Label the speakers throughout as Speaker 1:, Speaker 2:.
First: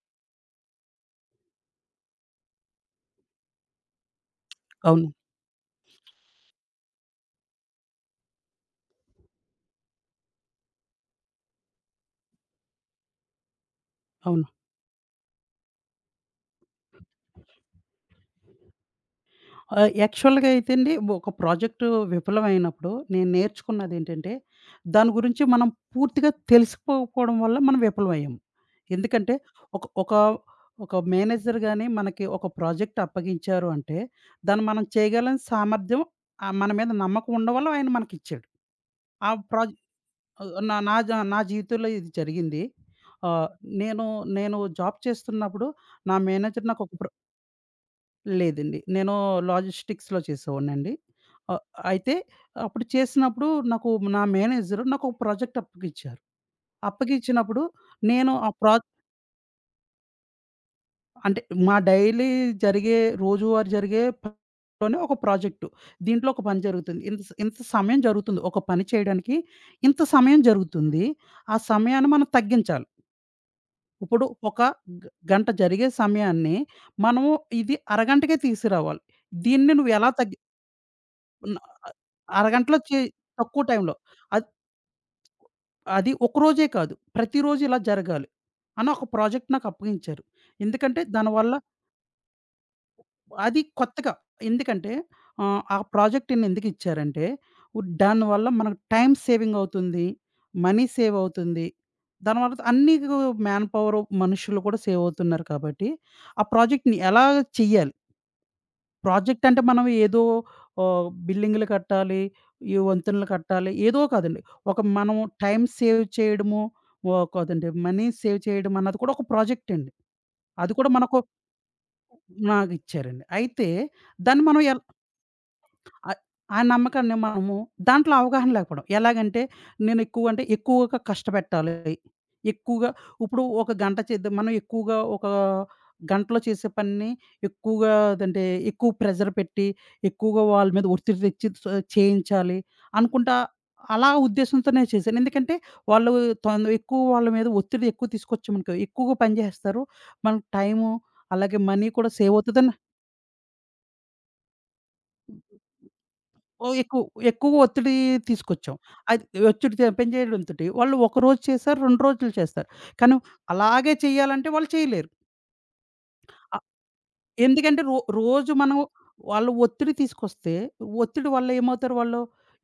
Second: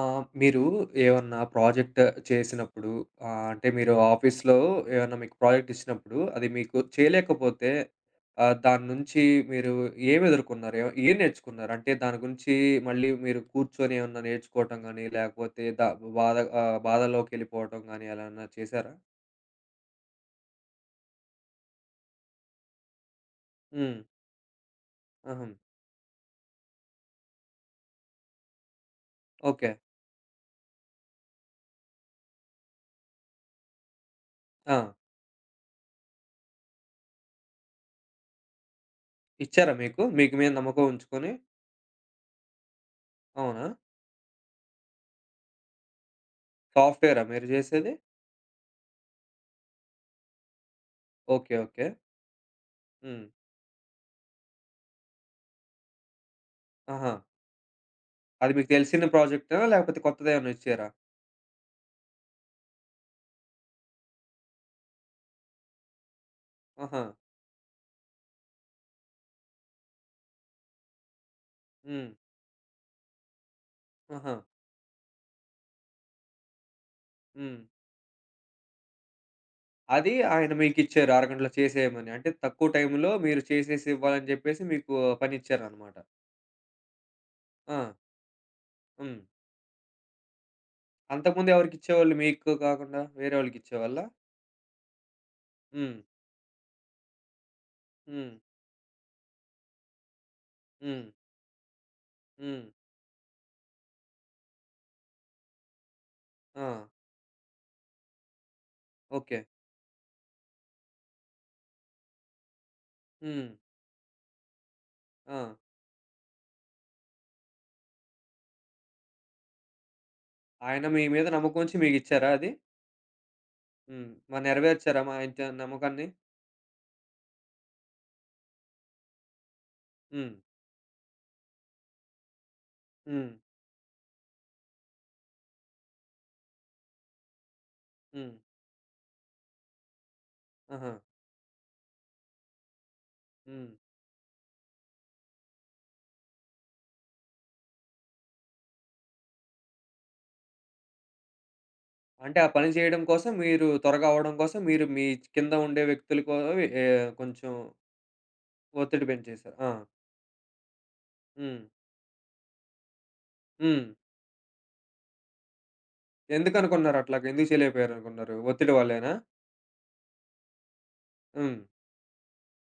Speaker 1: ఆ! మీరు ఏమన్నా ప్రాజెక్ట్ చేసినప్పుడు అంటే మీరు ఆఫీస్‌లో
Speaker 2: అవును.
Speaker 1: ఏమన్నా మీకు ప్రాజెక్ట్ ఇచ్చినప్పుడు అది మీకు చేయలేకపోతే దాని నుంచి మీరు ఏమి ఎదుర్కొన్నారు? ఏం ఏం నేర్చుకున్నారు? అంటే దాని గురించి మళ్ళీ మీరు కూర్చొని ఏమన్నా
Speaker 2: అవును.
Speaker 1: నేర్చుకోవటం గాని, లేకపోతే ద బాధ బాధలోకెళ్ళిపోవటం గాని అలా ఏమన్నా చేశారా?
Speaker 2: యాక్చువల్‌గా అయితే అండి ఒక ప్రాజెక్ట్ విఫలమైనప్పుడు నేను
Speaker 1: హ్మ్.
Speaker 2: నేర్చుకున్నదేంటంటే, దాని గురించి
Speaker 1: ఆహా!
Speaker 2: మనం పూర్తిగా తెలుసుకోకపోవడం వల్ల మనం విఫలమయ్యాం. ఎందుకంటే
Speaker 1: ఓకే.
Speaker 2: ఒక ఒక ఒక మేనేజర్ గాని మనకి ఒక ప్రాజెక్ట్ అప్పగించారు అంటే, దాన్ని
Speaker 1: ఆ!
Speaker 2: మనం చేయగలం సామర్థ్యం మన మీద నమ్మకం ఉండడం వల్ల ఆయన మనకిచ్చాడు. ఆ
Speaker 1: ఇచ్చారా
Speaker 2: ప్రాజె
Speaker 1: మీకు? మీకు మీద
Speaker 2: నా
Speaker 1: నమ్మకం
Speaker 2: నా జ
Speaker 1: ఉంచుకొని?
Speaker 2: నా జీవితంలో ఇది జరిగింది. ఆహ్,
Speaker 1: అవునా?
Speaker 2: నేను నేను జాబ్ చేస్తున్నప్పుడు నా మేనేజర్ నాకు ఒక ప్ర
Speaker 1: సాఫ్ట్‌వేరా మీరు చేసేది?
Speaker 2: లేదండి. నేను లాజిస్టిక్స్‌లో చేసేవాడినండి.
Speaker 1: ఓకే.
Speaker 2: ఆహ్,
Speaker 1: ఓకే.
Speaker 2: అయితే అప్పుడు
Speaker 1: హ్మ్.
Speaker 2: చేసినప్పుడు నా మేనేజరు నాకు ఒక ప్రాజెక్ట్ అప్పగిచ్చారు.
Speaker 1: ఆహా!
Speaker 2: అప్పగిచ్చినప్పుడు నేను ఆ
Speaker 1: అది మీకు
Speaker 2: ప్రా
Speaker 1: తెలిసిన ప్రాజెక్టా? లేకపోతే కొత్తదేమన్నా ఇచ్చారా?
Speaker 2: అంటే మా డైలీ రోజువారీ జరిగే పనిలోనే ఒక ప్రాజెక్టు. దీంట్లో ఒక పని జరుగుతుంది.
Speaker 1: ఆహా!
Speaker 2: ఇంత సమయం జరుగుతుంది. ఒక పని చేయడానికి ఇంత సమయం జరుగుతుంది. ఆ
Speaker 1: హ్మ్.
Speaker 2: సమయాన్ని మనం తగ్గించాలి. ఇప్పుడు
Speaker 1: ఆహా!
Speaker 2: ఒక గ గంట జరిగే సమయాన్ని మనము
Speaker 1: హ్మ్.
Speaker 2: ఇది అరగంటకే తీసుకురావాలి. దీన్ని నువ్వు ఎలా
Speaker 1: అది
Speaker 2: తగ్గి
Speaker 1: ఆయన మీకిచ్చారు 6 గంటల్లో చేసేయమని. అంటే తక్కువ
Speaker 2: అరగంటలో చే
Speaker 1: టైంలో మీరు
Speaker 2: తక్కువ
Speaker 1: చేసేసి
Speaker 2: టైంలో.
Speaker 1: ఇవ్వాలని
Speaker 2: అద్
Speaker 1: జెప్పేసి మీకు పనిచ్చారనమాట.
Speaker 2: అది ఒకరోజే కాదు. ప్రతిరోజు
Speaker 1: ఆ!
Speaker 2: ఇలా జరగాలి అని ఒక
Speaker 1: హ్మ్.
Speaker 2: ప్రాజెక్ట్ నాకు అప్పగించారు. ఎందుకంటే
Speaker 1: అంతకుముందు
Speaker 2: దానివల్ల
Speaker 1: ఎవరికిచ్చేవాళ్ళు మీకు కాకుండా వేరే
Speaker 2: అది
Speaker 1: వాళ్ళకిచ్చేవాళ్ళా?
Speaker 2: కొత్తగా ఎందుకంటే ఆ
Speaker 1: హ్మ్.
Speaker 2: ప్రాజెక్ట్‌ని ఎందుకిచ్చారంటే
Speaker 1: హ్మ్.
Speaker 2: దానివల్ల మనకు టైమ్ సేవింగ్ అవుతుంది. మనీ
Speaker 1: హ్మ్.
Speaker 2: సేవ్ అవుతుంది. దానివల్ల
Speaker 1: హ్మ్.
Speaker 2: అన్నీ గు మ్యాన్ పవరు మనుషులు కూడా సేవ్ అవుతున్నారు కాబట్టి, ఆ
Speaker 1: ఆ!
Speaker 2: ప్రాజెక్ట్‌ని ఎలా చెయ్యాలి?
Speaker 1: ఓకే.
Speaker 2: ప్రాజెక్ట్ అంటే మనం ఏదో బిల్డింగులు కట్టాలి, ఈ వంతెనలు
Speaker 1: హ్మ్.
Speaker 2: కట్టాలి ఏదో కాదండి. ఒక మనం
Speaker 1: ఆ!
Speaker 2: టైమ్ సేవ్ చేయడము కాదండి, మనీ సేవ్ చేయడం అన్నది కూడా ఒక ప్రాజెక్ట్ అండి. అది
Speaker 1: ఆయన
Speaker 2: కూడా
Speaker 1: మీ
Speaker 2: మనకు
Speaker 1: మీద నమ్మకముంచి మీకిచ్చారా అది?
Speaker 2: నాకిచ్చారండి. అయితే
Speaker 1: హ్మ్. మరి
Speaker 2: దాన్ని మనం
Speaker 1: నెరవేర్చారా మా ఇంత నమ్మకాన్ని?
Speaker 2: ఆహ్, ఆ నమ్మకాన్ని మనము దాంట్లో అవగాహన లేకపోవడం. ఎలాగంటే నేను ఎక్కువ
Speaker 1: హ్మ్.
Speaker 2: అంటే ఎక్కువగా కష్టపెట్టాలి. ఎక్కువగా
Speaker 1: హ్మ్.
Speaker 2: ఇప్పుడు ఒక గంట చేద్దాం మనం ఎక్కువగా ఒక గంటలో చేసే పనిని ఎక్కువగా
Speaker 1: హ్మ్.
Speaker 2: అదంటే ఎక్కువ ప్రెషర్ పెట్టి, ఎక్కువగా వాళ్ళ మీద
Speaker 1: ఆహా!
Speaker 2: ఒత్తిడి తెచ్చి చేయించాలి అనుకుంటా
Speaker 1: హ్మ్.
Speaker 2: అలా ఉద్దేశంతోనే చేశాను. ఎందుకంటే వాళ్ళు ఎక్కువ వాళ్ళ మీద ఒత్తిడి ఎక్కువ తీసుకొచ్చామనుకో ఎక్కువగా పని చేసేస్తారు. మనకు టైము అలాగే మనీ కూడా సేవ్
Speaker 1: అంటే ఆ పని
Speaker 2: అవుతదని
Speaker 1: చేయడం కోసం మీరు త్వరగా అవ్వడం కోసం మీరు మీ కింద ఉండే వ్యక్తుల కో
Speaker 2: ఓహ్!
Speaker 1: ఏ
Speaker 2: ఎక్కువ
Speaker 1: కొంచెం
Speaker 2: ఎక్కువ ఒత్తిడి తీసుకొచ్చాం.
Speaker 1: ఒత్తిడి
Speaker 2: అది
Speaker 1: పెంచేసారు. ఆ!
Speaker 2: ఒత్తిడి తె పెంచేయడంతోటి వాళ్ళు ఒకరోజు
Speaker 1: హ్మ్.
Speaker 2: చేశారు, 2 రోజులు చేస్తారు. కానీ
Speaker 1: హ్మ్.
Speaker 2: అలాగే చేయాలంటే వాళ్ళు చేయలేరు. ఆహ్,
Speaker 1: ఎందుకనుకున్నారు అట్లాగా? ఎందుకు
Speaker 2: ఎందుకంటే
Speaker 1: చేయలేకపోయారనుకున్నారు?
Speaker 2: రోజు
Speaker 1: ఒత్తిడి
Speaker 2: మనం
Speaker 1: వల్లేనా?
Speaker 2: వాళ్ళు ఒత్తిడి తీసుకొస్తే, ఒత్తిడి వల్ల
Speaker 1: హ్మ్.
Speaker 2: ఏమవుతారు వాళ్ళు?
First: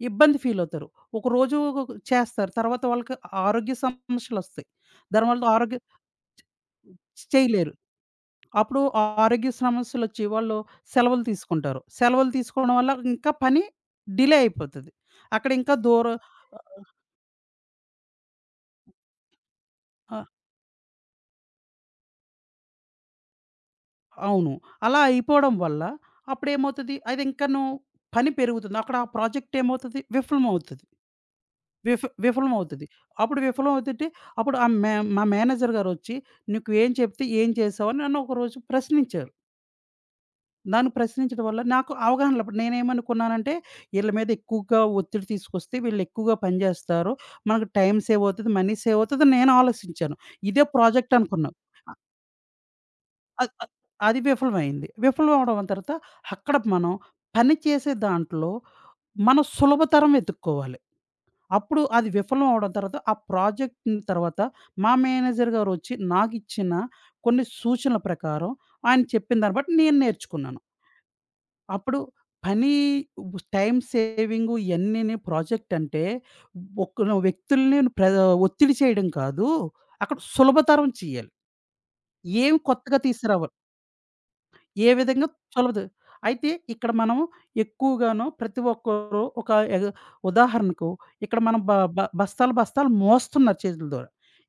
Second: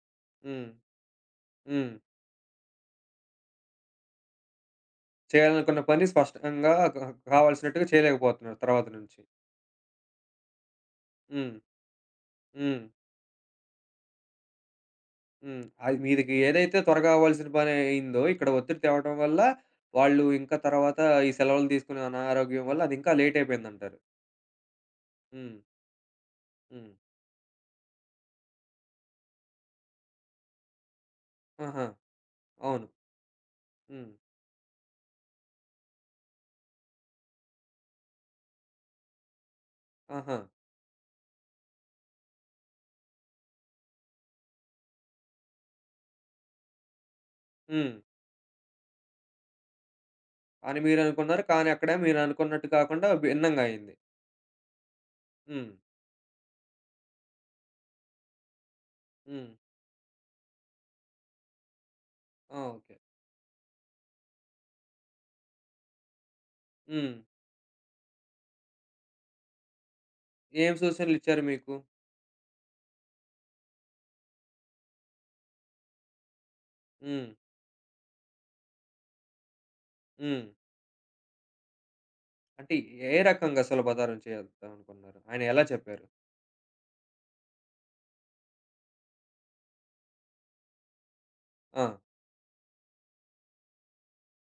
Speaker 2: ఇబ్బంది ఫీల్
Speaker 1: హ్మ్.
Speaker 2: అవుతారు. ఒకరోజు
Speaker 1: హ్మ్.
Speaker 2: చేస్తారు. తర్వాత వాళ్ళకి ఆరోగ్య సమస్యలొస్తాయి. దానివల్ల ఆరోగ్య
Speaker 1: చేయాలనుకున్న పని స్పష్టంగా
Speaker 2: చేయలేరు.
Speaker 1: కావాల్సినట్టుగా చేయలేకపోతున్నారు
Speaker 2: అప్పుడు
Speaker 1: తర్వాత
Speaker 2: ఆ
Speaker 1: నుంచి.
Speaker 2: ఆరోగ్య సమస్యలొచ్చి వాళ్ళు సెలవులు
Speaker 1: హ్మ్.
Speaker 2: తీసుకుంటారు. సెలవులు తీసుకోవడం
Speaker 1: హ్మ్.
Speaker 2: వల్ల ఇంకా పని డిలే అయిపోతది. అక్కడ
Speaker 1: హ్మ్.
Speaker 2: ఇంకా
Speaker 1: అది
Speaker 2: దూరం
Speaker 1: మీదికి ఏదైతే త్వరగా అవ్వాల్సిన పని అయిందో ఇక్కడ ఒత్తిడి తేవడం వల్ల వాళ్ళు
Speaker 2: ఆ!
Speaker 1: ఇంకా తర్వాత ఈ సెలవులు తీసుకునే అనారోగ్యం వల్ల అది ఇంకా లేట్ అయిపోయిందంటారు.
Speaker 2: అవును. అలా అయిపోవడం
Speaker 1: హ్మ్.
Speaker 2: వల్ల
Speaker 1: హ్మ్.
Speaker 2: అప్పుడేమవుతది, అది ఇంకనూ పని పెరుగుతుంది. అక్కడ ఆ ప్రాజెక్ట్ ఏమవుతది విఫలమవుతది.
Speaker 1: ఆహా! అవును.
Speaker 2: విఫలమవుతది. అప్పుడు విఫలమవుతుంటే
Speaker 1: హ్మ్.
Speaker 2: అప్పుడు ఆ మే మా మేనేజర్ గారొచ్చి, "నువ్వు ఏం చెప్తే ఏం చేశావు?" అని నన్ను ఒకరోజు ప్రశ్నించారు.
Speaker 1: ఆహా!
Speaker 2: నన్ను ప్రశ్నించడం వల్ల నాకు అవగాహన అప్పుడు నేనేమనుకున్నానంటే, ఈళ్ళ మీద ఎక్కువగా ఒత్తిడి తీసుకొస్తే వీళ్ళు ఎక్కువగా పని చేస్తారు. మనకు
Speaker 1: హ్మ్.
Speaker 2: టైం సేవ్ అవుతది, మనీ సేవ్ అవుతదని నేను ఆలోచించాను. ఇదే
Speaker 1: అని
Speaker 2: ప్రాజెక్ట్
Speaker 1: మీరనుకున్నారు.
Speaker 2: అనుకున్నా.
Speaker 1: కానీ అక్కడ మీరనుకున్నట్టు కాకుండా
Speaker 2: అద్
Speaker 1: భిన్నంగా
Speaker 2: అద్
Speaker 1: అయింది.
Speaker 2: అది విఫలమైంది. విఫలం అవ్వడం
Speaker 1: హ్మ్.
Speaker 2: తర్వాత అక్కడ మనం పని చేసే దాంట్లో మనం
Speaker 1: హ్మ్.
Speaker 2: సులభతరం వెతుక్కోవాలి. అప్పుడు అది విఫలం
Speaker 1: ఆ!
Speaker 2: అవ్వడం
Speaker 1: ఓకే.
Speaker 2: తర్వాత ఆ ప్రాజెక్ట్‌ని తర్వాత మా మేనేజర్ గారు వచ్చి నాకిచ్చిన
Speaker 1: హ్మ్.
Speaker 2: కొన్ని సూచనల ప్రకారం ఆయన చెప్పిన దాన్ని బట్టి నేను నేర్చుకున్నాను.
Speaker 1: ఏం సూచనలిచ్చారు మీకు?
Speaker 2: అప్పుడు పని టైమ్ సేవింగు ఇయన్నీని ప్రాజెక్ట్ అంటే ఒక
Speaker 1: హ్మ్.
Speaker 2: వ్యక్తుల్ని ప్ర ఒత్తిడి చేయడం కాదు. అక్కడ
Speaker 1: హ్మ్.
Speaker 2: సులభతరం చేయాలి. ఏం
Speaker 1: అంటే
Speaker 2: కొత్తగా
Speaker 1: ఏ
Speaker 2: తీసుకురావ
Speaker 1: రకంగా సులభతరం
Speaker 2: ఏ
Speaker 1: చేద్దామనుకున్నారు?
Speaker 2: విధంగా
Speaker 1: ఆయన ఎలా
Speaker 2: చొలవదు.
Speaker 1: చెప్పారు?
Speaker 2: అయితే ఇక్కడ మనం ఎక్కువగాను ప్రతి ఒక్కరు ఒక ఎగ్ ఉదాహరణకు ఇక్కడ మనం బ
Speaker 1: ఆ!
Speaker 2: బ బస్తాలు బస్తాలు మోస్తున్నారు చేతుల ద్వారా.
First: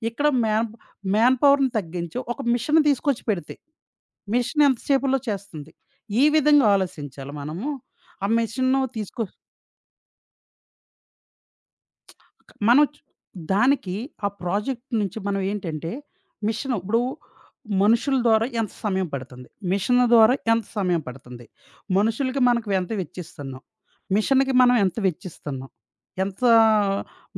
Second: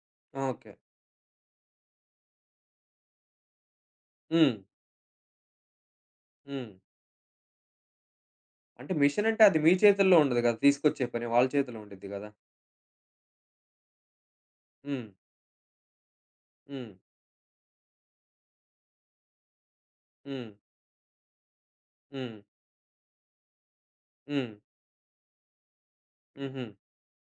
Speaker 2: ఇక్కడ మ్యాన్
Speaker 1: ఓకే.
Speaker 2: మ్యాన్ పవర్‌ని తగ్గించి ఒక మిషన్ తీసుకొచ్చి పెడితే,
Speaker 1: హ్మ్.
Speaker 2: మిషన్ ఎంత సేపులో చేస్తుంది. ఈ విధంగా
Speaker 1: హ్మ్.
Speaker 2: ఆలోచించాలి మనము. ఆ మిషన్‌ను
Speaker 1: అంటే
Speaker 2: తీసుకొ
Speaker 1: మిషన్ అంటే అది మీ చేతుల్లో ఉండదు గదా! తీసుకొచ్చే పని వాళ్ళ చేతిలో ఉండిద్ది గదా!
Speaker 2: మనం చ్ దానికి ఆ ప్రాజెక్ట్
Speaker 1: హ్మ్.
Speaker 2: నుంచి మనం ఏంటంటే, మిషను
Speaker 1: హ్మ్.
Speaker 2: ఇప్పుడు మనుషుల ద్వారా ఎంత సమయం పడుతుంది? మిషన్ ద్వారా
Speaker 1: హ్మ్.
Speaker 2: ఎంత సమయం పడుతుంది?
Speaker 1: హ్మ్.
Speaker 2: మనకు ఎంత వెచ్చిస్తున్నాం?
Speaker 1: హ్మ్.
Speaker 2: మిషన్‌కి మనం ఎంత వెచ్చిస్తున్నాం? ఎంత
Speaker 1: హుహు.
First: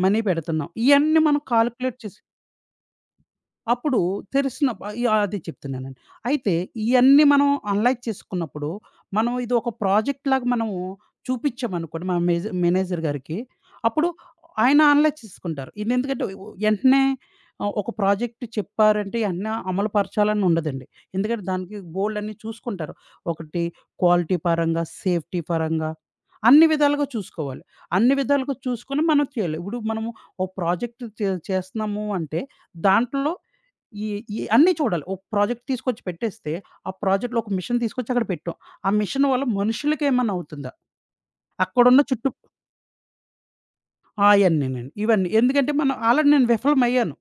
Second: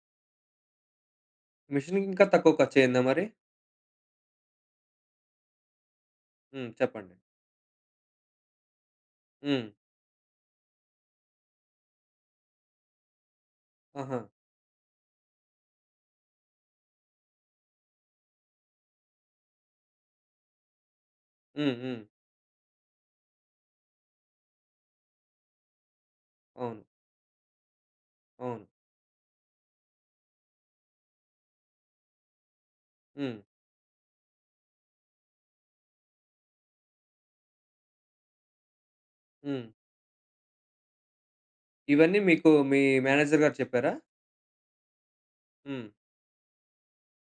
Speaker 2: మనీ పెడుతున్నాం? ఇయన్నీ మనం కాలిక్యులేట్
Speaker 1: మిషన్‌కి
Speaker 2: చేసి
Speaker 1: ఇంకా తక్కువ ఖర్చయిందా మరి?
Speaker 2: అప్పుడు తెలిసిన ప యాహ్! అది చెప్తున్నానండి. అయితే
Speaker 1: హ్మ్. చెప్పండి.
Speaker 2: ఇయన్నీ మనం అనలైజ్ చేసుకున్నప్పుడు, మనం ఇది
Speaker 1: హ్మ్.
Speaker 2: ఒక ప్రాజెక్ట్‌లాగా మనము చూపించామనుకోండి మన మేనేజర్ గారికి, అప్పుడు
Speaker 1: ఆహా!
Speaker 2: ఆయన అనలైజ్ చేసుకుంటారు. ఇది ఎందుకంటే వెంటనే ఒక ప్రాజెక్ట్ చెప్పారంటే వెంటనే అమలు పరచాలని ఉండదండి. ఎందుకంటే
Speaker 1: హ్మ్.
Speaker 2: దానికి
Speaker 1: హ్మ్.
Speaker 2: బోలెడన్ని చూసుకుంటారు. ఒకటి క్వాలిటీ పరంగా, సేఫ్టీ పరంగా అన్ని
Speaker 1: అవును.
Speaker 2: విధాలుగా చూసుకోవాలి. అన్ని విధాలుగా
Speaker 1: అవును.
Speaker 2: చూసుకొని మనం చేయాలి. ఇప్పుడు మనము ఒక ప్రాజెక్ట్ చేస్తున్నాము అంటే దాంట్లో
Speaker 1: హ్మ్.
Speaker 2: ఈ ఈ అన్నీ చూడాలి. ఒక ప్రాజెక్ట్ తీసుకొచ్చి పెట్టేస్తే, ఆ ప్రాజెక్ట్‌లో ఒక మిషన్ తీసుకొచ్చి అక్కడ పెట్టాం. ఆ మిషన్ వల్ల
Speaker 1: హ్మ్.
Speaker 2: మనుషులకేమన్నా అవుతుందా? అక్కడున్న
Speaker 1: ఇవన్నీ
Speaker 2: చుట్టూ
Speaker 1: మీకు మీ మేనేజర్ గారు చెప్పారా?
Speaker 2: ఆ! అయన్నీనండి. ఇవన్నీ. ఎందుకంటే
Speaker 1: హ్మ్.
Speaker 2: మనం ఆల్రెడీ నేను విఫలమయ్యాను.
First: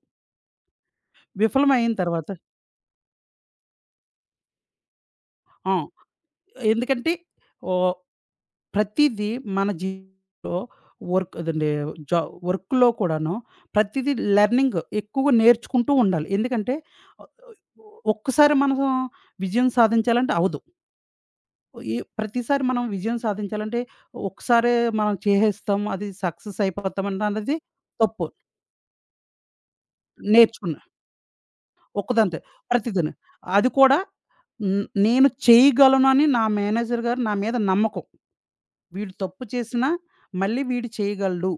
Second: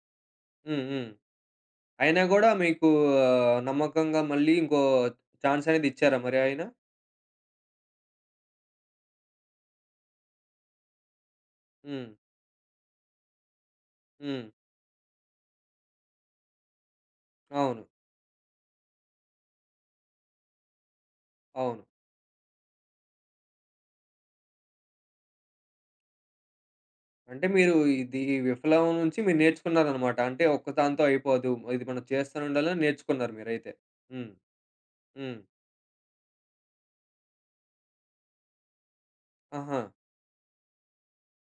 Speaker 1: హ్మ్. హ్మ్.
Speaker 2: విఫలమయిన
Speaker 1: అయినా
Speaker 2: తర్వాత
Speaker 1: గూడా మీకు నమ్మకంగా మళ్ళీ ఇంకో ఛాన్స్
Speaker 2: ఆ!
Speaker 1: అనేది ఇచ్చారా మరి ఆయన?
Speaker 2: ఎందుకంటే ఓహ్! ప్రతీదీ మన జీవితంలో వర్క్ అదండి
Speaker 1: హ్మ్.
Speaker 2: జా వర్క్‌లో కూడాను ప్రతీదీ
Speaker 1: హ్మ్.
Speaker 2: లెర్నింగ్ ఎక్కువగా నేర్చుకుంటూ ఉండాలి. ఎందుకంటే
Speaker 1: అవును.
Speaker 2: ఒక్కసారి మనం విజయం సాధించాలంటే అవ్వదు.
Speaker 1: అవును.
Speaker 2: ఈ ప్రతిసారి మనం విజయం సాధించాలంటే, ఒకసారే మనం చేసేస్తాం, అది సక్సెస్ అయిపోతాం అంటే
Speaker 1: అంటే
Speaker 2: అన్నది
Speaker 1: మీరు ఇది
Speaker 2: తప్పు.
Speaker 1: విఫలం నుంచి మీరు నేర్చుకున్నారనమాట. అంటే
Speaker 2: నేర్చుకున్నా.
Speaker 1: ఒక్కదాంతో అయిపోదు. ఇది మనం
Speaker 2: ఒక్కదాంతే.
Speaker 1: చేస్తూనే ఉండాలని
Speaker 2: ప్రతిదిన.
Speaker 1: నేర్చుకున్నారు
Speaker 2: అది
Speaker 1: మీరైతే.
Speaker 2: కూడా
Speaker 1: హ్మ్.
Speaker 2: హ్మ్, నేను
Speaker 1: హ్మ్.
Speaker 2: చేయగలనని నా మేనేజర్ గారు నా మీద నమ్మకం. వీడు తప్పు
Speaker 1: ఆహా!
Speaker 2: చేసినా మళ్ళీ వీడు చేయగలడు.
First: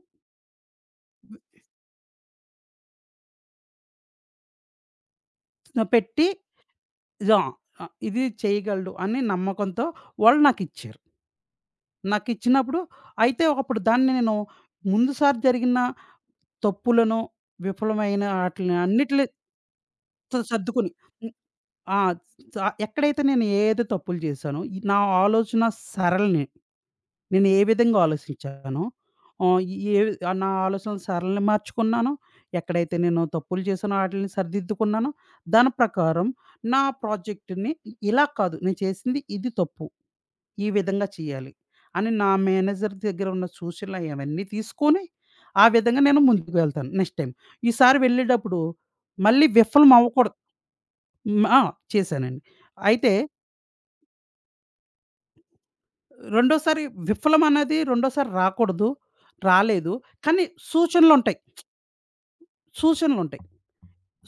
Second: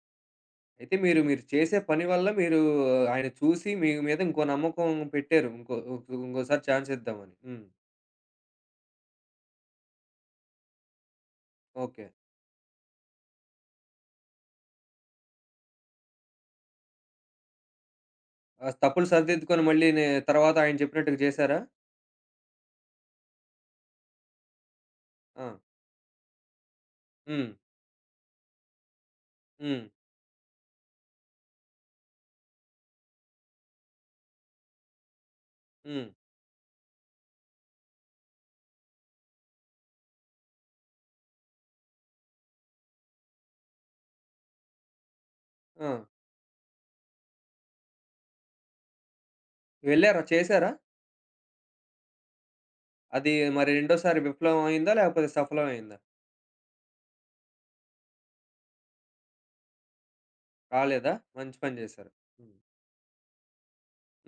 Speaker 1: అయితే మీరు చేసే పని వల్ల మీరు ఆయన చూసి మీ మీద ఇంకో నమ్మకం పెట్టారు.
Speaker 2: న- పెట్టి
Speaker 1: ఇంకోసారి ఛాన్స్ ఇద్దామని.
Speaker 2: జా
Speaker 1: హ్మ్.
Speaker 2: ఇది చేయగలడు అని నమ్మకంతో వాళ్ళు నాకిచ్చారు.
Speaker 1: ఓకే.
Speaker 2: నాకిచ్చినప్పుడు అయితే ఒకప్పుడు దాన్ని నేను ముందుసారి జరిగిన తప్పులను, విఫలమైన
Speaker 1: ఆ!
Speaker 2: ఆటిలిని
Speaker 1: తప్పులు
Speaker 2: అన్నిటిని
Speaker 1: సరిదిద్దుకొని మళ్ళీ తర్వాత ఆయన
Speaker 2: సర్దుకుని.
Speaker 1: చెప్పినట్టుగా
Speaker 2: హ్మ్.
Speaker 1: చేసారా?
Speaker 2: ఆ! స ఎక్కడైతే నేను ఏది తప్పులు చేశానో, ఈ నా
Speaker 1: ఆ!
Speaker 2: ఆలోచన సరళిని నేను
Speaker 1: హ్మ్.
Speaker 2: ఏ విధంగా ఆలోచించానో, ఆహ్,
Speaker 1: హ్మ్.
Speaker 2: ఏ ఆ నా ఆలోచన సరళిని మార్చుకున్నానో, ఎక్కడైతే నేను తప్పులు చేశానో ఆటిల్ని సరిదిద్దుకున్నానో, దాని
Speaker 1: హ్మ్.
Speaker 2: ప్రకారం నా ప్రాజెక్ట్‌ని ఇలా కాదు, నేను చేసింది ఇది తప్పు. ఈ విధంగా చేయాలి అని నా మేనేజర్ దగ్గర ఉన్న సూచనలు అయన్నీ తీసుకొని, ఆ
Speaker 1: ఆ!
Speaker 2: విధంగా నేను ముందుకు వెళ్తాను నెక్స్ట్ టైమ్. ఈసారి వెళ్ళేటప్పుడు మళ్ళీ విఫలం
Speaker 1: వెళ్లారా?
Speaker 2: అవ్వకూడదు.
Speaker 1: చేసారా?
Speaker 2: హ్మ్. ఆ! చేశానండి. అయితే
Speaker 1: అది మరి రెండోసారి విఫలం అయిందా? లేకపోతే సఫలం అయిందా?
Speaker 2: రెండోసారి విఫలమన్నది రెండోసారి రాకూడదు. రాలేదు. కానీ
Speaker 1: కాలేదా?
Speaker 2: సూచనలుంటాయి.
Speaker 1: మంచి పని చేశారు. హ్మ్.
Speaker 2: సూచనలుంటాయి.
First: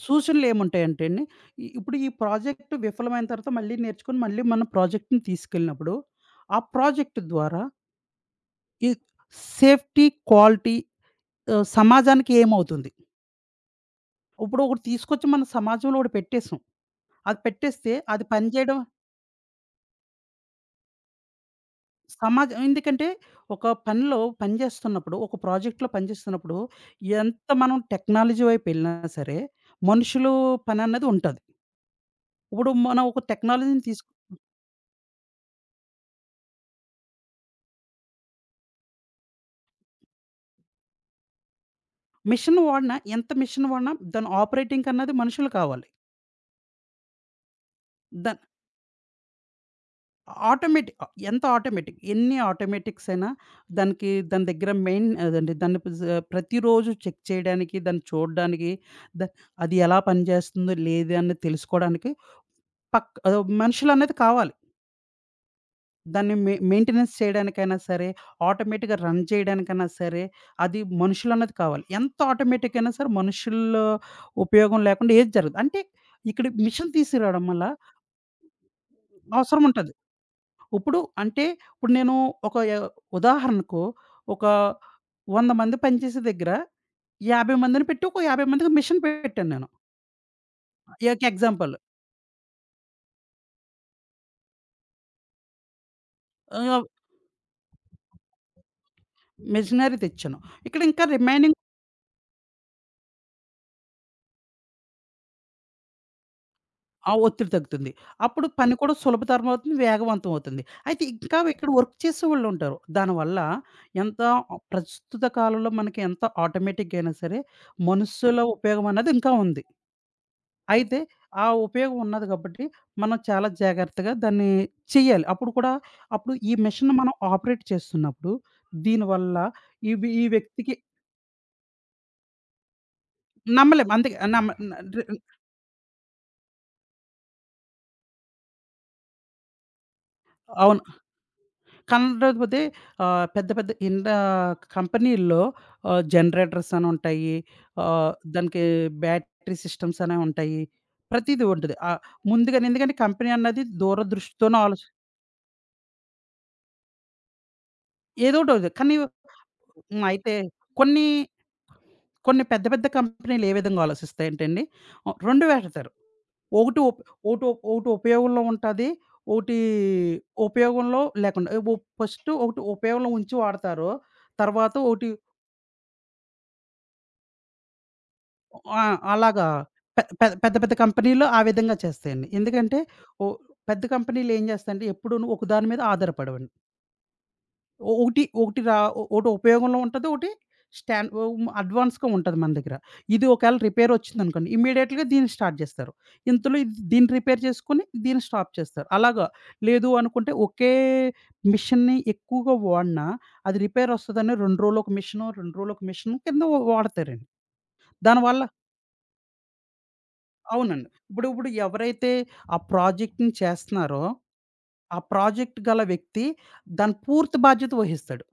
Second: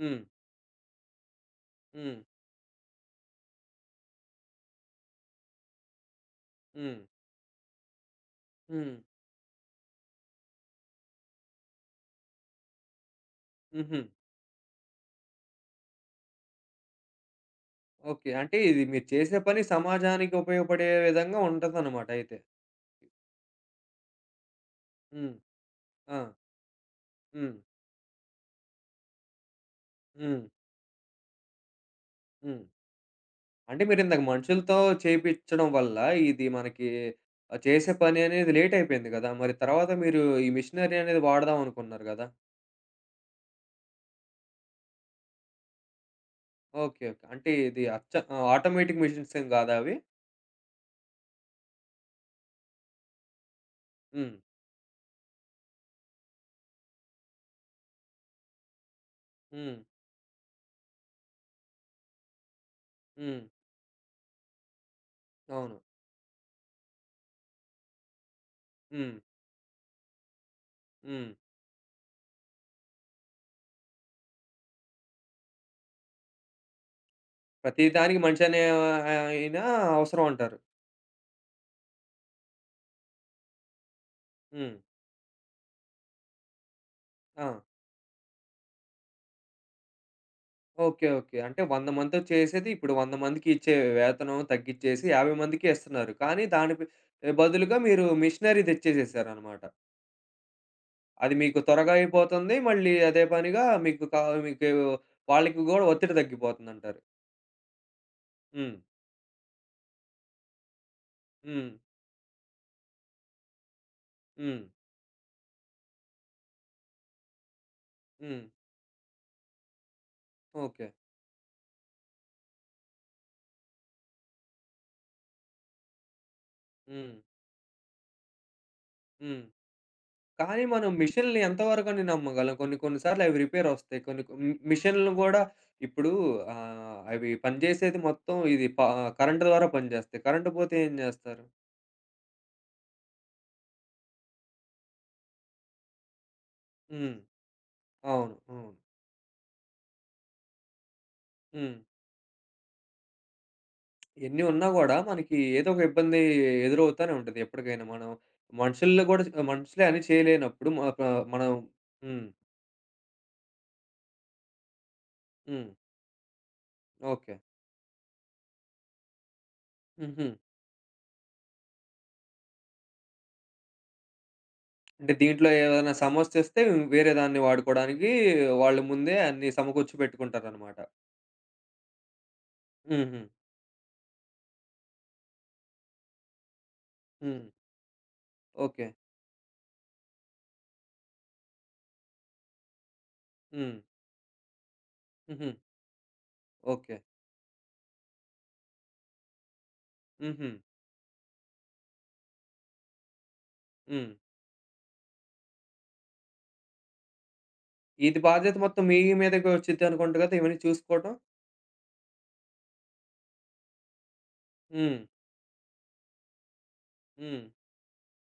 Speaker 1: హ్మ్.
Speaker 2: సూచనలేముంటాయంటే అండి, ఇప్పుడు ఈ
Speaker 1: హ్మ్.
Speaker 2: ప్రాజెక్ట్ విఫలమైన తర్వాత మళ్ళీ నేర్చుకొని మళ్ళీ మనం ప్రాజెక్ట్‌ని తీసుకెళ్ళినప్పుడు, ఆ
Speaker 1: హ్మ్.
Speaker 2: ప్రాజెక్ట్ ద్వారా ఈ
Speaker 1: హ్మ్.
Speaker 2: సేఫ్టీ, క్వాలిటీ సమాజానికి ఏమవుతుంది?
Speaker 1: హుహు.
Speaker 2: ఇప్పుడు ఒకటి తీసుకొచ్చి మన సమాజంలో ఒకటి పెట్టేసాం. అది పెట్టేస్తే అది
Speaker 1: ఓకే. అంటే
Speaker 2: పనిచేయడం
Speaker 1: ఇది మీరు చేసే పని సమాజానికి ఉపయోగపడే విధంగా ఉంటదనమాట అయితే.
Speaker 2: సమాజం ఎందుకంటే ఒక పనిలో పని చేస్తున్నప్పుడు,
Speaker 1: హ్మ్.
Speaker 2: ఒక ప్రాజెక్ట్‌లో పని
Speaker 1: ఆ!
Speaker 2: చేస్తున్నప్పుడు ఎంత
Speaker 1: హ్మ్.
Speaker 2: మనం టెక్నాలజీ వైపు వెళ్ళినా సరే, మనుషులు
Speaker 1: హ్మ్.
Speaker 2: పనన్నది ఉంటది.
Speaker 1: హ్మ్.
Speaker 2: ఇప్పుడు మనం ఒక టెక్నాలజీని
Speaker 1: అంటే
Speaker 2: తీసు
Speaker 1: మీరిందాక మనుషులతో చేపిచ్చడం వల్ల ఇది మనకి చేసే పని అనేది లేట్ అయిపోయింది గదా! మరి తర్వాత మీరు ఈ మిషనరీ అనేది వాడదాం అనుకున్నారు గదా!
Speaker 2: మిషన్ వాడినా, ఎంత మిషన్ వాడినా దాని ఆపరేటింగ్ అన్నది మనుషులు కావాలి.
Speaker 1: ఓకే. ఓకే. అంటే ఇది అచ్చ
Speaker 2: దాన్
Speaker 1: ఆటోమేటిక్ మిషన్స్ ఏం గాదా అవి?
Speaker 2: ఆటోమేటిక్ ఎంత ఆటోమేటిక్ ఎన్ని ఆటోమేటిక్స్ అయినా దానికి
Speaker 1: హ్మ్.
Speaker 2: దాని దగ్గర మెయిన్ అదండి దాన్ని పిజ్ ప్రతిరోజు చెక్ చేయడానికి, దాన్ని చూడడానికి, ద
Speaker 1: హ్మ్.
Speaker 2: అది ఎలా పనిచేస్తుందో, లేదా అన్నది తెలుసుకోవడానికి
Speaker 1: హ్మ్.
Speaker 2: మనుషులనేది కావాలి.
Speaker 1: అవును.
Speaker 2: దాన్ని మెయింటెనెన్స్ చేయడానికైనా సరే, ఆటోమేటిక్‌గా
Speaker 1: హ్మ్.
Speaker 2: రన్ చేయడానికైనా సరే, అది
Speaker 1: హ్మ్.
Speaker 2: మనుషులన్నది కావాలి. ఎంత ఆటోమేటిక్ అయినా సరే మనుషుల్లో ఉపయోగం లేకుండా ఏది జరగదు. అంటే ఇక్కడ మిషన్ తీసుకురావడం వల్ల
Speaker 1: ప్రతి దానికి మనిషి అనే అయినా
Speaker 2: అవసరం ఉంటది.
Speaker 1: అవసరం అంటారు.
Speaker 2: ఇప్పుడు అంటే ఇప్పుడు నేను ఒక య ఉదాహరణకు ఒక
Speaker 1: హ్మ్.
Speaker 2: 100 మంది పనిచేసే దగ్గర
Speaker 1: ఆ!
Speaker 2: 50 మందిని పెట్టి ఒక 50 మందికి మిషన్ పెట్టాను నేను.
Speaker 1: ఓకే.
Speaker 2: ఒక
Speaker 1: ఓకే. అంటే
Speaker 2: ఎగ్జాంపుల్.
Speaker 1: 100 మందితో చేసేది ఇప్పుడు 100 మందికి ఇచ్చే వేతనం తగ్గిచ్చేసి 50 మందికే ఇస్తున్నారు. కానీ దాని
Speaker 2: ఆహ్,
Speaker 1: బదులుగా మీరు మిషనరీ తెచ్చేసేసారనమాట.
Speaker 2: మిషనరీ తెచ్చాను. ఇక్కడ ఇంకా
Speaker 1: అది మీకు
Speaker 2: రిమైనింగ్
Speaker 1: త్వరగా అయిపోతుంది. మళ్ళీ అదే పనిగా మీకు కా మీకు వాళ్ళకి గూడా ఒత్తిడి తగ్గిపోతుందంటారు.
Speaker 2: ఆ ఒత్తిడి తగ్గుతుంది. అప్పుడు పని
Speaker 1: హ్మ్.
Speaker 2: కూడా సులభతరం అవుతుంది, వేగవంతం అవుతుంది. అయితే ఇంకా ఇక్కడ
Speaker 1: హ్మ్.
Speaker 2: వర్క్ చేసేవాళ్ళుంటారు. దానివల్ల ఎంత
Speaker 1: హ్మ్.
Speaker 2: ప్రస్తుత కాలంలో మనకి ఎంత ఆటోమేటిక్‌గా అయినా సరే, మనుష్యుల
Speaker 1: హ్మ్.
Speaker 2: ఉపయోగం అన్నది ఇంకా ఉంది.
Speaker 1: ఓకే.
Speaker 2: అయితే ఆ ఉపయోగం ఉన్నది కాబట్టి, మనం చాలా జాగ్రత్తగా దాన్ని చేయాలి. అప్పుడు కూడా అప్పుడు ఈ మెషిన్‌ని మనం
Speaker 1: హ్మ్.
Speaker 2: ఆపరేట్ చేస్తున్నప్పుడు, దీనివల్ల
Speaker 1: హ్మ్.
Speaker 2: ఇవి ఈ
Speaker 1: కానీ
Speaker 2: వ్యక్తికి
Speaker 1: మనం మిషన్‌లని ఎంత వరకని నమ్మగలం? కొన్ని కొన్ని సార్లు అవి రిపేర్
Speaker 2: నమ్మలేము.
Speaker 1: ఒస్తాయి.
Speaker 2: అందుకే
Speaker 1: కొన్ని కొ
Speaker 2: నమ్మ
Speaker 1: మి
Speaker 2: న ర్
Speaker 1: మిషన్‌లు గూడా ఇప్పుడు అవి పనిజేసేది మొత్తం ఇది కరెంట్ ద్వారా పనిజేస్తాయి. కరెంట్ పోతే
Speaker 2: అవును.
Speaker 1: ఏం జేస్తారు?
Speaker 2: కనకపోతే పెద్ద పెద్ద కంపెనీల్లో జనరేటర్స్ అని
Speaker 1: హ్మ్.
Speaker 2: ఉంటాయి.
Speaker 1: అవును.
Speaker 2: దానికి
Speaker 1: అవును.
Speaker 2: బ్యాటరీ సిస్టమ్స్ అనేవి ఉంటాయి. ప్రతీదీ
Speaker 1: హ్మ్.
Speaker 2: ఉంటది. ఎందుకంటే కంపెనీ అన్నది
Speaker 1: ఎన్ని
Speaker 2: దూరదృష్టితోనే
Speaker 1: ఉన్నా గూడా మనకి ఏదో ఒక ఇబ్బంది ఎదురవుతానే ఉంటది ఎప్పటికైనా. మనం
Speaker 2: ఏదోకటవుతది. కానీ
Speaker 1: మనుషుల్ని గూడా మనుషులే అని
Speaker 2: హ్మ్. అయితే
Speaker 1: చేయలేనప్పుడు మ
Speaker 2: కొన్ని,
Speaker 1: ప మనం హ్మ్.
Speaker 2: కొన్ని పెద్ద పెద్ద కంపెనీలు ఏ విధంగా ఆలోచిస్తాయంటే అండి 2
Speaker 1: హ్మ్.
Speaker 2: వేడతారు. ఒకటి ఉప్
Speaker 1: ఓకే.
Speaker 2: ఒకటి ఉపయోగంలో ఉంటది. ఒకటి
Speaker 1: హుహు.
Speaker 2: ఉపయోగంలో లేకుండా. ఎ ఉప్ ఫస్ట్ ఒకటి ఉపయోగంలో ఉంచి వాడతారు. తర్వాత ఒకటి
Speaker 1: అంటే దీంట్లో ఏదైనా సమస్యొస్తే వేరే దాన్ని వాడుకోవడానికి వాళ్ళు
Speaker 2: ఆ!
Speaker 1: ముందే
Speaker 2: అలాగా
Speaker 1: అన్ని సమకూర్చి
Speaker 2: పె పె పెద్ద పెద్ద
Speaker 1: పెట్టుకుంటారనమాట.
Speaker 2: కంపెనీలు ఆ విధంగా చేస్తాయండి. ఎందుకంటే
Speaker 1: హుహు.
Speaker 2: ఓ పెద్ద కంపెనీలు ఏం చేస్తాయంటే ఎప్పుడూను ఒక దాని మీద ఆధారపడవండి.
Speaker 1: హ్మ్.
Speaker 2: ఒ ఒకటి ఒకటి రా
Speaker 1: ఓకే.
Speaker 2: ఒకటి ఉపయోగంలో ఉంటది. ఒకటి హ్మ్, అడ్వాన్స్‌గా ఉంటది మన దగ్గర. ఇది ఒకవేళ
Speaker 1: హ్మ్.
Speaker 2: రిపేర్ వచ్చిందనుకోండి ఇమ్మీడియేట్‌గా దీన్ని
Speaker 1: హుహు.
Speaker 2: స్టార్ట్ చేస్తారు. ఇంతలో ఇది
Speaker 1: ఓకే.
Speaker 2: దీన్ని రిపేర్ చేసుకొని దీన్ని స్టాప్ చేస్తారు. అలాగా లేదు అనుకుంటే
Speaker 1: హుహు.
Speaker 2: ఒకే మిషన్‌ని ఎక్కువగా వాడినా అది రిపేర్
Speaker 1: హ్మ్.
Speaker 2: వస్తదని 2 రోజులు ఒక మిషను, 2 రోజులు ఒక మిషను కింద వాడతారండి.
Speaker 1: ఇది
Speaker 2: దానివల్ల
Speaker 1: బాధ్యత మొత్తం మీ మీదకే వచ్చిద్దనుకుంట గదా! ఇవన్నీ
Speaker 2: అవునండి.
Speaker 1: చూసుకోవటం?
Speaker 2: ఇప్పుడు ఇప్పుడు ఎవరైతే ఆ ప్రాజెక్ట్‌ని చేస్తున్నారో, ఆ
Speaker 1: హ్మ్.
Speaker 2: ప్రాజెక్ట్ గల వ్యక్తి దాని పూర్తి
Speaker 1: హ్మ్.
Speaker 2: బాధ్యత వహిస్తాడు.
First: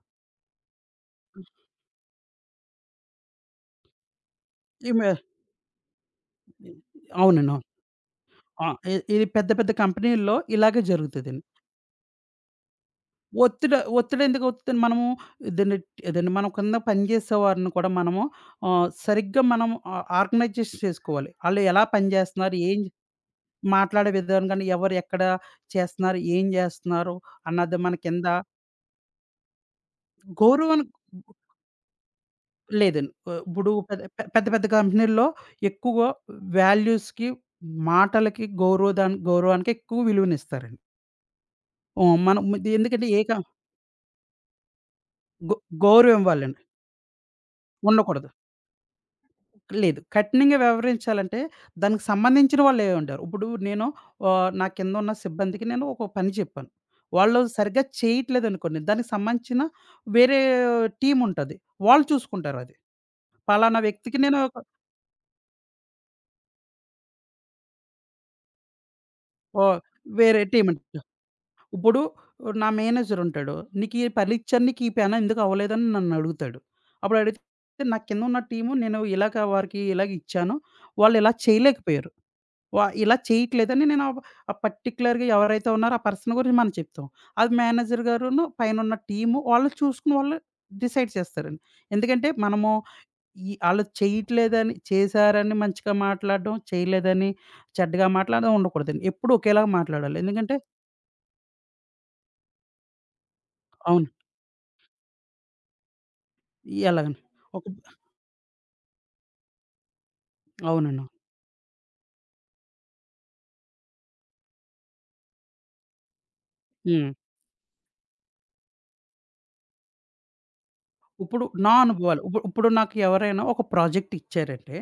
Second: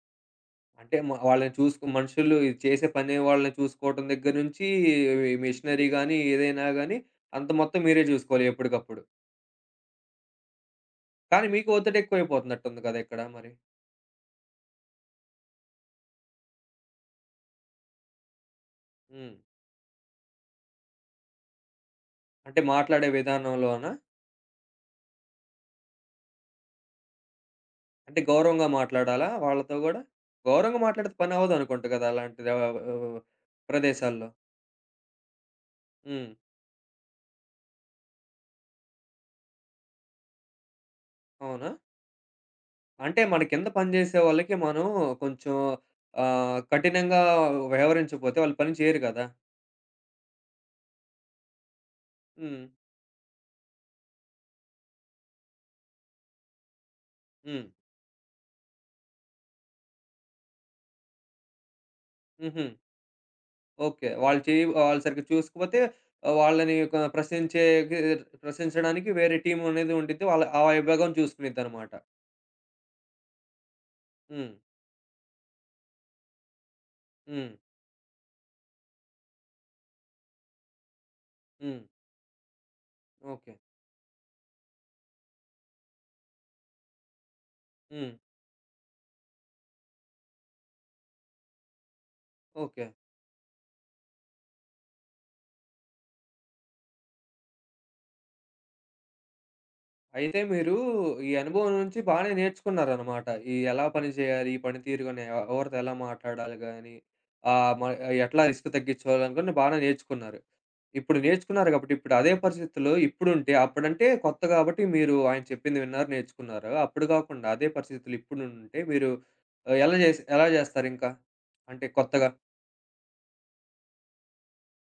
Speaker 1: అంటే మ వాళ్ళని చూసుకు మనుషులు ఇది చేసే పని వాళ్ళని చూసుకోవటం దగ్గర నుంచి
Speaker 2: ఈమె
Speaker 1: ఈ మిషనరీ గానీ, ఏదైనా గానీ అంత
Speaker 2: అవునండి. అవును.
Speaker 1: మొత్తం మీరే జూసుకోవాలి
Speaker 2: ఆ!
Speaker 1: ఎప్పటికప్పుడు.
Speaker 2: ఇది పెద్ద పెద్ద కంపెనీల్లో ఇలాగే జరుగుతదండి.
Speaker 1: కానీ మీకు ఒత్తిడి ఎక్కువైపోతున్నట్టుంది కదా ఇక్కడ మరి?
Speaker 2: ఒత్తిడి ఒత్తిడి ఎందుకు అవుతదండి? మనము దీన్ని ఏదండి మనం కింద పనిచేసేవారిని కూడా మనము
Speaker 1: హ్మ్.
Speaker 2: సరిగ్గా మనం ఆర్గనైజేషన్ చేసుకోవాలి. ఆళ్ళు ఎలా పనిచేస్తున్నారు?
Speaker 1: అంటే
Speaker 2: ఏం
Speaker 1: మాట్లాడే విధానంలోనా?
Speaker 2: మాట్లాడే విధానం గాని, ఎవరు ఎక్కడ చేస్తున్నారు? ఏం చేస్తున్నారు? అన్నది మన
Speaker 1: అంటే
Speaker 2: కింద
Speaker 1: గౌరవంగా మాట్లాడాలా వాళ్ళతో గూడా? గౌరవంగా
Speaker 2: గౌరవాన్ని
Speaker 1: మాట్లాడితే పని అవ్వదనుకుంట గదా! అలాంటి
Speaker 2: లేదండి. ఇప్పుడు పెద్ద
Speaker 1: ప్రదేశాల్లో.
Speaker 2: పెద్ద పెద్ద కంపెనీల్లో ఎక్కువ
Speaker 1: హ్మ్.
Speaker 2: వాల్యూస్‌కి, మాటలకి, గౌరవానికి ఎక్కువ విలువనిస్తారండి.
Speaker 1: అవునా?
Speaker 2: హ్మ్. మనం ఎందుకంటే
Speaker 1: అంటే
Speaker 2: ఏ క
Speaker 1: మన కింద పనిజేసే వాళ్ళకి మనం కొంచెం
Speaker 2: గౌ గౌరవం ఇవ్వాలండి.
Speaker 1: కఠినంగా
Speaker 2: ఉండకూడదు.
Speaker 1: వ్యవహరించకపోతే వాళ్ళు పని చేయరు గదా!
Speaker 2: లేదు. కఠినంగా వ్యవహరించాలంటే దానికి సంబంధించిన
Speaker 1: హ్మ్.
Speaker 2: వాళ్ళే ఉండారు. ఇప్పుడు నేను నా కిందున్న సిబ్బందికి నేను ఒక పని చెప్పాను. వాళ్ళు
Speaker 1: హ్మ్.
Speaker 2: సరిగ్గా చేయట్లేదనుకోండి, దానికి సంబంధించిన వేరే టీమ్ ఉంటది. వాళ్ళు
Speaker 1: హుహు.
Speaker 2: చూసుకుంటారది. పలానా
Speaker 1: ఓకే.
Speaker 2: వ్యక్తికి నేను ఒక
Speaker 1: వాళ్ళు సరిగ్గా చూసుకోపోతే వాళ్ళని ఒక ప్రశంసడానికి వేరే
Speaker 2: ఓ
Speaker 1: టీమనేది ఉండిద్ది.
Speaker 2: వేరే
Speaker 1: వాళ్ళ ఆ
Speaker 2: టీమ్
Speaker 1: విభాగం చూసుకునిద్దనమాట.
Speaker 2: ఇప్పుడు నా మేనేజర్ ఉంటాడు. "నీకు ఈ
Speaker 1: హ్మ్.
Speaker 2: పనిచ్చాను. నీకు ఈ పని ఎందుకు అవ్వలేదని" నన్ను అడుగుతాడు. అప్పుడు
Speaker 1: హ్మ్.
Speaker 2: అడిగితే నా కింద ఉన్న టీము నేను ఇలాగ వారికి ఇలాగ ఇచ్చాను. వాళ్ళు ఇలా
Speaker 1: హ్మ్.
Speaker 2: చేయలేకపోయారు. ఇలా
Speaker 1: ఓకే.
Speaker 2: చేయట్లేదని నేను ఆ ఆ పర్టిక్యులర్‌గా ఎవరైతే ఉన్నారో ఆ పర్సన్ గురించి మనం చెప్తాం. అది మేనేజర్
Speaker 1: హ్మ్.
Speaker 2: గారును పైన ఉన్న టీము వాళ్ళు చూసుకుని వాళ్ళు డిసైడ్ చేస్తారండి. ఎందుకంటే మనము
Speaker 1: ఓకే.
Speaker 2: ఆళ్ళు చేయట్లేదని, చేశారని మంచిగా మాట్లాడడం, చేయలేదని చెడ్డగా మాట్లాడడం ఉండకూడదండి. ఎప్పుడు ఒకేలాగా మాట్లాడాలి.
Speaker 1: అయితే
Speaker 2: ఎందుకంటే
Speaker 1: మీరు ఈ అనుభవం నుంచి బానే నేర్చుకున్నారనమాట. ఈ ఎలా పని
Speaker 2: అవును.
Speaker 1: చేయాలి? ఈ పనితీరు గాని, ఎవరితో ఎలా మాట్లాడాలి గాని,
Speaker 2: ఎలాగని ఒక
Speaker 1: ఆహ్, మ ఎట్లా రిస్క్ తగ్గించుకోవాలనుకుని బానే నేర్చుకున్నారు.
Speaker 2: అవునండి.
Speaker 1: ఇప్పుడు నేర్చుకున్నారు కాబట్టి, ఇప్పుడు అదే పరిస్థితుల్లో ఇప్పుడుంటే అప్పుడంటే కొత్త కాబట్టి మీరు ఆయన చెప్పింది విన్నారు, నేర్చుకున్నారు. అప్పుడు
Speaker 2: హ్మ్.
Speaker 1: కాకుండా అదే పరిస్థితులు ఇప్పుడుంటే మీరు ఎలా చేసి ఎలా చేస్తారింకా?
Speaker 2: ఇప్పుడు నా
Speaker 1: అంటే
Speaker 2: అనుభవాలు.
Speaker 1: కొత్తగా?
Speaker 2: ఇప్పుడు ఇప్పుడు నాకు ఎవరైనా ఒక ప్రాజెక్ట్ ఇచ్చారంటే,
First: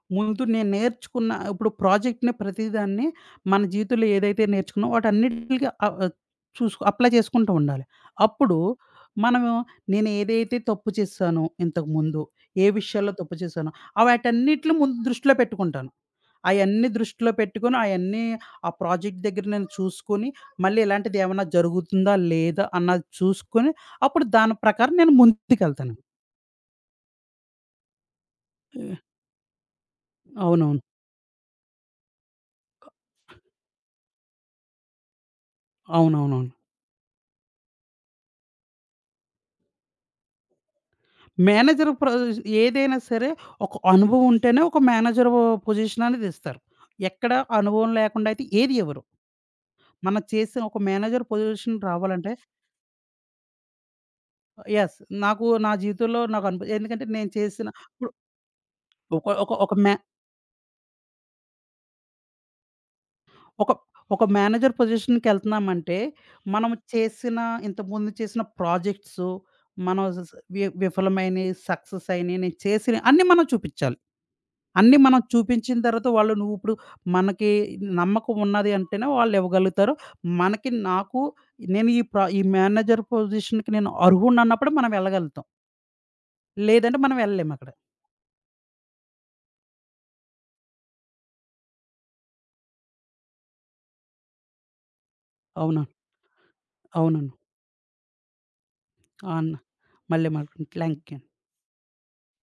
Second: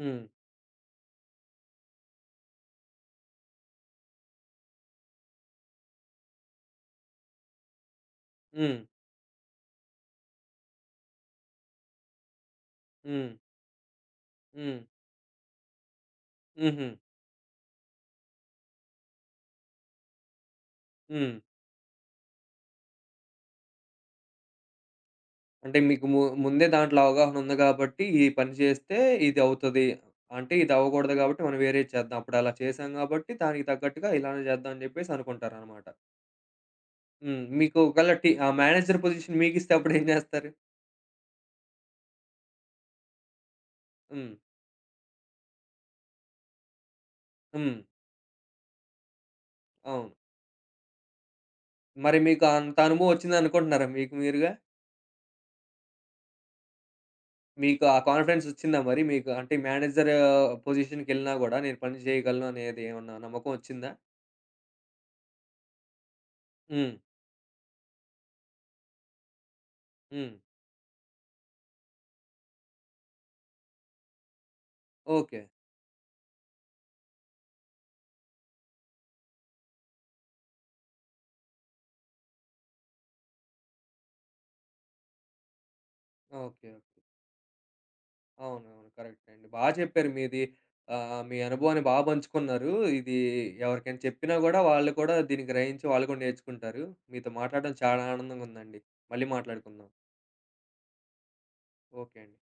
Speaker 1: హ్మ్.
Speaker 2: ముందు నేను నేర్చుకున్న ఇప్పుడు ప్రాజెక్ట్‌ని ప్రతిదాన్ని మన జీవితంలో ఏదైతే నేర్చుకున్నామో వాటన్నిటికి ఆహ్, ఆహ్, చూసుకు అప్లై చేసుకుంటూ ఉండాలి. అప్పుడు
Speaker 1: హ్మ్.
Speaker 2: మనము నేను ఏదైతే తప్పు చేశానో ఇంతకుముందు, ఏ విషయాల్లో
Speaker 1: హ్మ్.
Speaker 2: తప్పు చేశానో, వాటన్నిటిని
Speaker 1: హ్మ్.
Speaker 2: ముందు దృష్టిలో పెట్టుకుంటాను.
Speaker 1: హుహు.
Speaker 2: అయన్నీ దృష్టిలో పెట్టుకొని, అయన్నీ ఆ ప్రాజెక్ట్ దగ్గర నేను చూసుకొని, మళ్ళీ ఇలాంటిది
Speaker 1: హ్మ్.
Speaker 2: ఏమన్నా జరుగుతుందా? లేదా? అన్నది చూసుకొని, అప్పుడు దాని ప్రకారం నేను
Speaker 1: అంటే
Speaker 2: ముందుకెళ్తాను.
Speaker 1: మీకు ముందే దాంట్లో అవగాహన ఉంది కాబట్టి, ఈ పని
Speaker 2: హ్మ్.
Speaker 1: చేస్తే ఇది అవుతది. అంటే ఇది
Speaker 2: అవునవును.
Speaker 1: అవ్వకూడదు కాబట్టి మనం వేరేది చేద్దాం. అప్పుడు అలా చేసాం కాబట్టి దానికి తగ్గట్టుగా ఇలానే చేద్దాం అని చెప్పేసి అనుకుంటారనమాట.
Speaker 2: అవునవునవును.
Speaker 1: హ్మ్. మీకు ఒకవేళ టీ ఆ మేనేజర్ పొజిషన్ మీకిస్తే అప్పుడేం చేస్తారు?
Speaker 2: మేనేజర్ ప్రొజ్ ఏదైనా సరే ఒక అనుభవం
Speaker 1: హ్మ్.
Speaker 2: ఉంటేనే ఒక మేనేజరు పొజిషన్ అనేది ఇస్తారు. ఎక్కడ
Speaker 1: హ్మ్.
Speaker 2: అనుభవం లేకుండా అయితే ఏది ఇవ్వరు.
Speaker 1: అవును.
Speaker 2: మనం చేసిన ఒక మేనేజర్ పొజిషన్
Speaker 1: మరి
Speaker 2: రావాలంటే
Speaker 1: మీకు అంత అనుభవం వచ్చిందనుకుంటున్నారా మీకు మీరుగా?
Speaker 2: యెస్. నాకు నా జీవితంలో నాకు ఎందుకంటే నేను చేసిన
Speaker 1: మీకు ఆ
Speaker 2: ఇప్పుడు
Speaker 1: కాన్ఫిడెన్స్ వచ్చిందా మరి
Speaker 2: ఒక
Speaker 1: మీకు?
Speaker 2: ఒక
Speaker 1: అంటే
Speaker 2: ఒక మే
Speaker 1: మేనేజర్ పొజిషన్‌కెళ్ళినా గూడా నేను పని చేయగలను అనేది ఏమన్నా నమ్మకం
Speaker 2: ఒక
Speaker 1: వచ్చిందా?
Speaker 2: ఒక మేనేజర్ పొజిషన్‌కెళ్తున్నామంటే, మనం
Speaker 1: హ్మ్.
Speaker 2: చేసిన ఇంతకుముందు చేసిన ప్రాజెక్ట్సు, మనం సస్
Speaker 1: హ్మ్.
Speaker 2: వి విఫలమైనయి, సక్సెస్ అయినయి, నేను చేసినయి అన్నీ మనం చూపిచ్చాలి. అన్నీ మనం
Speaker 1: ఓకే.
Speaker 2: చూపించిన తర్వాత వాళ్ళు మనకి నమ్మకం ఉన్నది అంటేనే వాళ్ళివ్వగలుగుతారు. మనకి నాకు నేను ఈ మేనేజర్ పొజిషన్‌కి నేను అర్హుడినన్నప్పుడు మనం వెళ్ళగలుగుతాం.
Speaker 1: ఓకే.
Speaker 2: లేదంటే
Speaker 1: ఓకే.
Speaker 2: మనం వెళ్ళలేమక్కడ.
Speaker 1: అవునవును. కరెక్టే అండి. బా చెప్పారు మీది. మీ అనుభవాన్ని బా పంచుకున్నారు. ఇది ఎవరికైనా చెప్పినా గూడా వాళ్ళు కూడా దీన్ని
Speaker 2: అవునా!
Speaker 1: గ్రహించి వాళ్ళు కూడా నేర్చుకుంటారు. మీతో
Speaker 2: అవునండి.
Speaker 1: మాట్లాడడం చాలా ఆనందంగా ఉందండి. మళ్ళీ
Speaker 2: ఆ! అన్న.
Speaker 1: మాట్లాడుకుందాం.
Speaker 2: మళ్ళీ మాట్లాడుకుందాం. థాంక్యూ.
Speaker 1: ఓకే అండి.